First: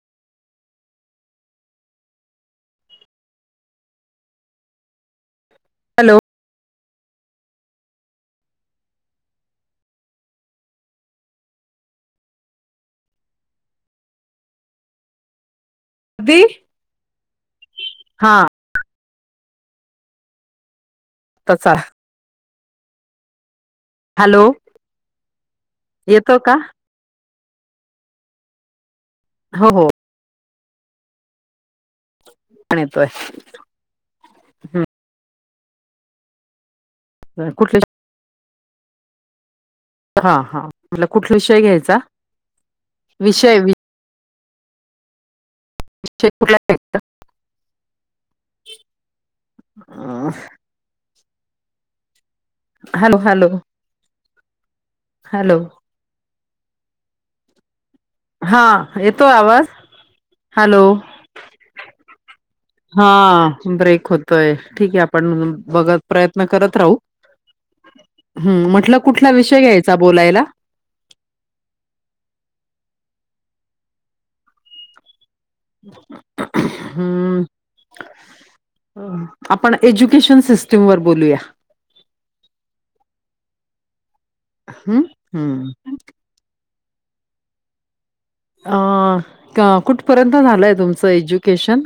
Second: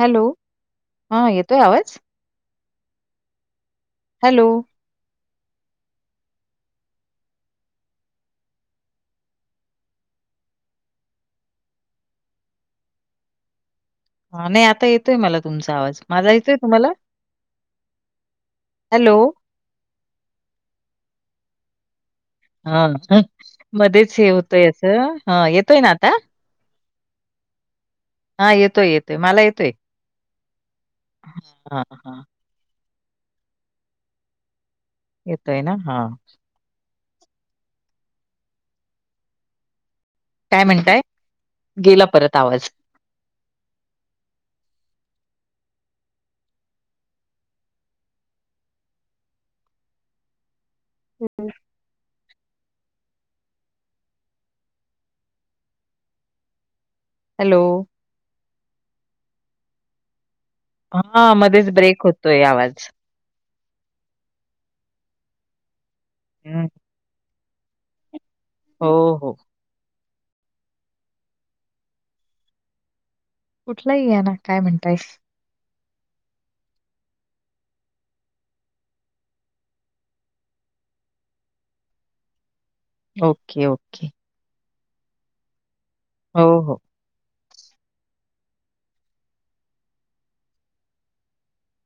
Hello! हा येतोय आवाज? हॅलो! हॅलो! हा नाही आता येतोय मला तुमचा आवाज, माझा अगदी येतोय तुम्हाला? [inaudible] हा हॅलो! [unintelligible] हाव का. मध्येच हे हॅलो होतय असं, हा येतोय ना आता? येतो का [inaudible] हा येतोय येतोय मला हो येतोय हो ह ह. [inaudible] पण येतोय. हम्म येतोय ना हा. ह कुठले. ह ह काय म्हणताय? म्हटल कुठला विषय घ्यायचा गेला परत आवाज. विषय. शेतपूला टेत [unintelligible] [unintelligible] [unintelligible] हॅलो हॅलो, हॅलो, हॅलो, हा, येतोय आवाज? हॅलो हा मध्येच ब्रेक होतोय आवाज. हां. ब्रेक होतोय. ठीक आहे आपण बघ प्रयत्न हं. करत राहू. हं. हो, म्हटलं कुठला हो. विषय घ्यायचा बोलायला? कुठलाही घ्या ना. काय म्हणताय? हं. अ आपण एज्युकेशन सिस्टीम वर बोलूया. Okay okay. हं? हं. हो हो. अ का कुठपर्यंत झालंय तुमचं एज्युकेशन?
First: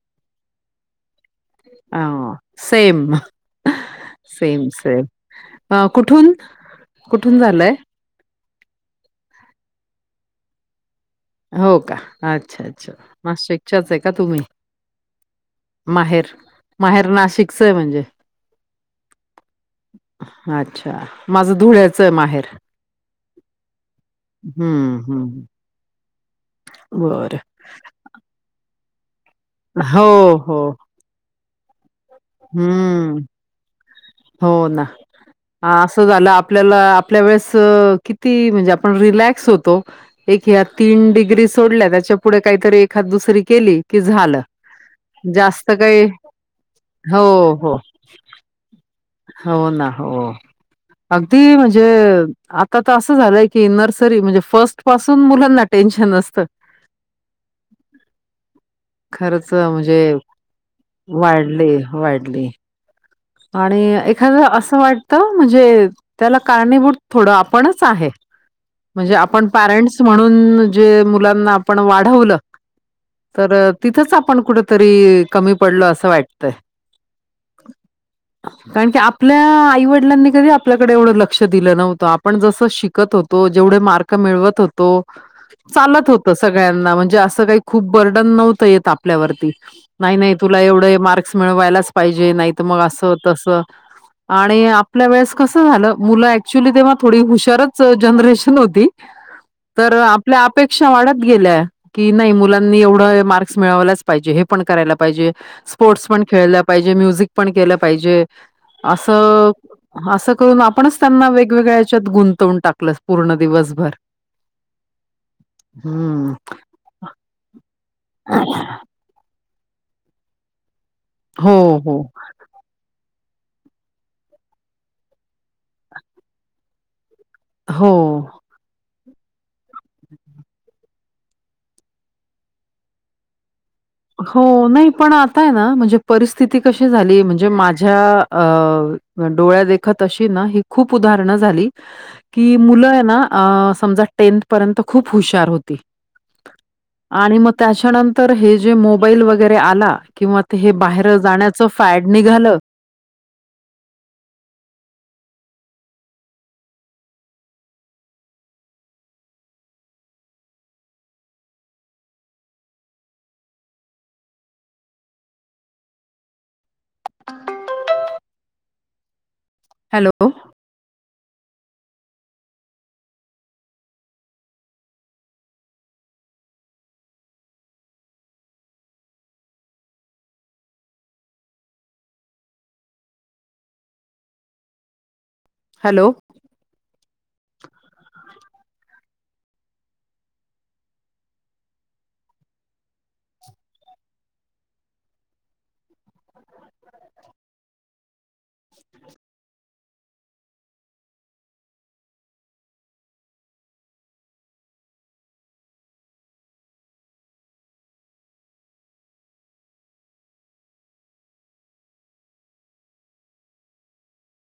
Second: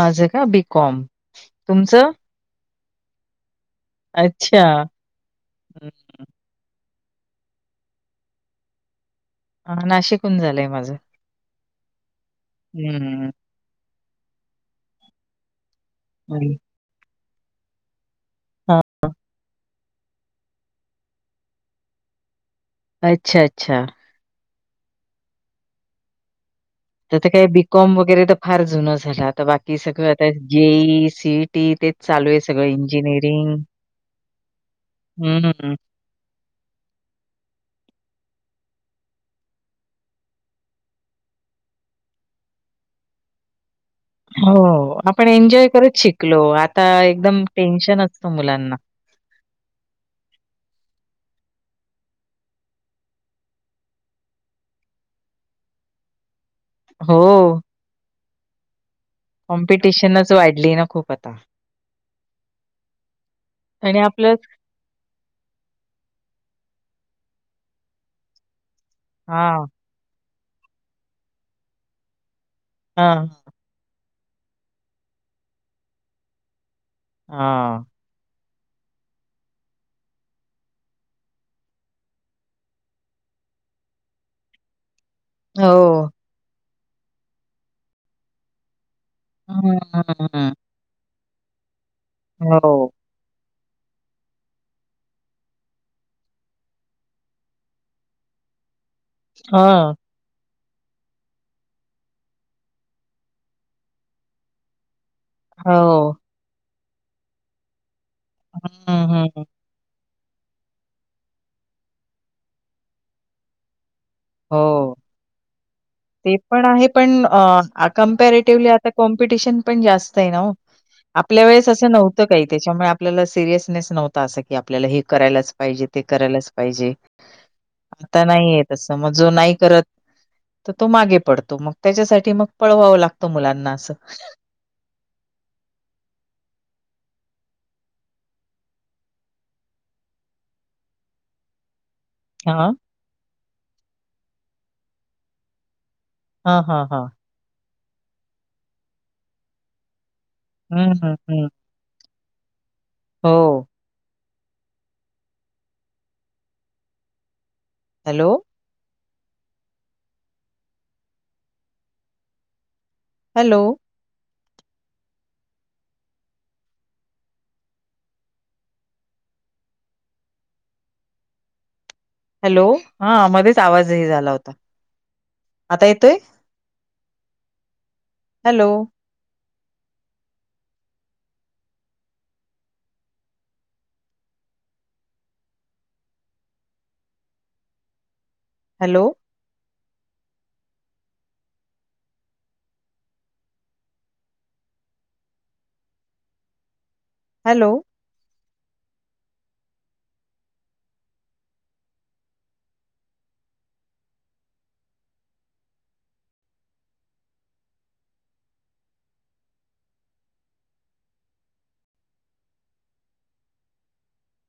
माझं का? बी कॉम. अ, तुमचं? सेम. अच्छा. Same same. अ हं. कुठून, कुठून झालंय? अ नाशिकहून झालंय माझं. हो का? अच्छा अच्छा! हं, नाशिकच्याच आहे का तुम्ही? माहेर, माहेर नाशिकच आहे म्हणजे? हं. अच्छा! माझं धुळ्याचं आहे माहेर. अच्छा अच्छा! हं हं. तर आता बरं. काय बीकॉम वगैरे तर फार जुनं झालं. आता बाकी सगळं आता हो, हो. जे ई, सी इ टी तेच चालू आहे सगळं. हं. इंजिनिअरिंग, हं. कस झाल, आपल्याला आपल्या वेळेस किती म्हणजे आपण रिलॅक्स होतो. एक ह्या तीन डिग्री सोडल्या, त्याच्या पुुढे काहीतरी एखाद दुसरी केली की झालं. हो. आपण एन्जॉय जास्त करत काही शिकलो. आता हो, एकदम हो. टेन्शन असत मुलांना. हो ना, हो. अगदी म्हणजे आता तर असं झालंय की नर्सरी म्हणजे फर्स्ट स्ट पासून मुलांना टेन्शन असतं. हो. खरंच म्हणजे कॉम्पिटिशनच वाढली ना खूप आता. वाढले, वाढली. आणि एखादं असं वाट त म्हणजे त्याला कारणीभूत थोड आपणच आहे. म्हणजे आपण हां, पॅरेंट्स म्हणून जे मुलांना आपण वाढवलं, हं, तर तिथंच आपण कुठेतरी कमी पडलो असं वाटतंय. हां. कारण की आपल्या आईवडिलांनी कधी आपल्याकडे एवढं लक्ष दिलं नव्हतं. आपण जसं शिकत हो तो, जेवढे मार्क मिळवत होतो हो. चालत होत सगळ्यांना. म्हणजे असं काही खूप बर्डन नव्हतं येत आप पल्यावरती. हं, हं, नाही नाही हं. तुला एवढे मार्क्स मिळवायलाच पाहिजे. नाहीत मग हो. असं तसं आणि आपल्या वेळेस कसं झालं मुलं ऍक्च्युली तेव्हा थोडी हुशारच जनरेशन होती. तर हां. आपल्या अपेक्षा वाढत गेल्या. की नाही मुलांनी एवढ मार्क्स मिळवलाच पाहिजे, हे पण करायला पाहिजे. स्पोर्ट्स हो. पण खेळल्या पाहिजे म्युझिक पण केलं पाहिजे हं, हं. असं असं करून आपणच त्यांना वेगवेगळ्या याच्यात गुंतवून टाकलं पूर्ण दिवसभर हो हम्म. ते पण आहे पण कम्पॅरेटिव्हली आता कॉम्पिटिशन पण जास्त आहे ना ओ आपल्या हो, वेळेस असं हो, नव्हतं का त्याच्यामुळे आपल्याला सिरियसनेस नव्हता असं की आपल्याला हे करायलाच पाहिजे ते करायलाच पाहिजे हो. आता नाहीये तस मग जो नाही करत हम् [unintelligible] तर तो मागे पडतो मग त्याच्यासाठी मग पळवावं लागतं मुलांना असं. हो नाही पण आता आहे ना म्हणजे परिस्थिती कशी झाली म्हणजे माझ्या अ माझ्या डोळ्यादेखत अशी ना ही खूप उदाहरणं झाली की हां, मुलं आहे ना अ समजा टेंथ पर्यंत खूप हुशार होती हा हा हा आणि मग त्याच्यानंतर हे जे मोबाईल वगैरे आला किंवा ते हे हं, हं, बाहेर हं. जाण्याचं फॅट निघालं हो हॅलो हॅलो हॅलो हॅलो हा मध्येच आवाज हे झाला होता आता येतोय हॅलो हॅलो हॅलो हॅलो [unintelligible] [inaudible]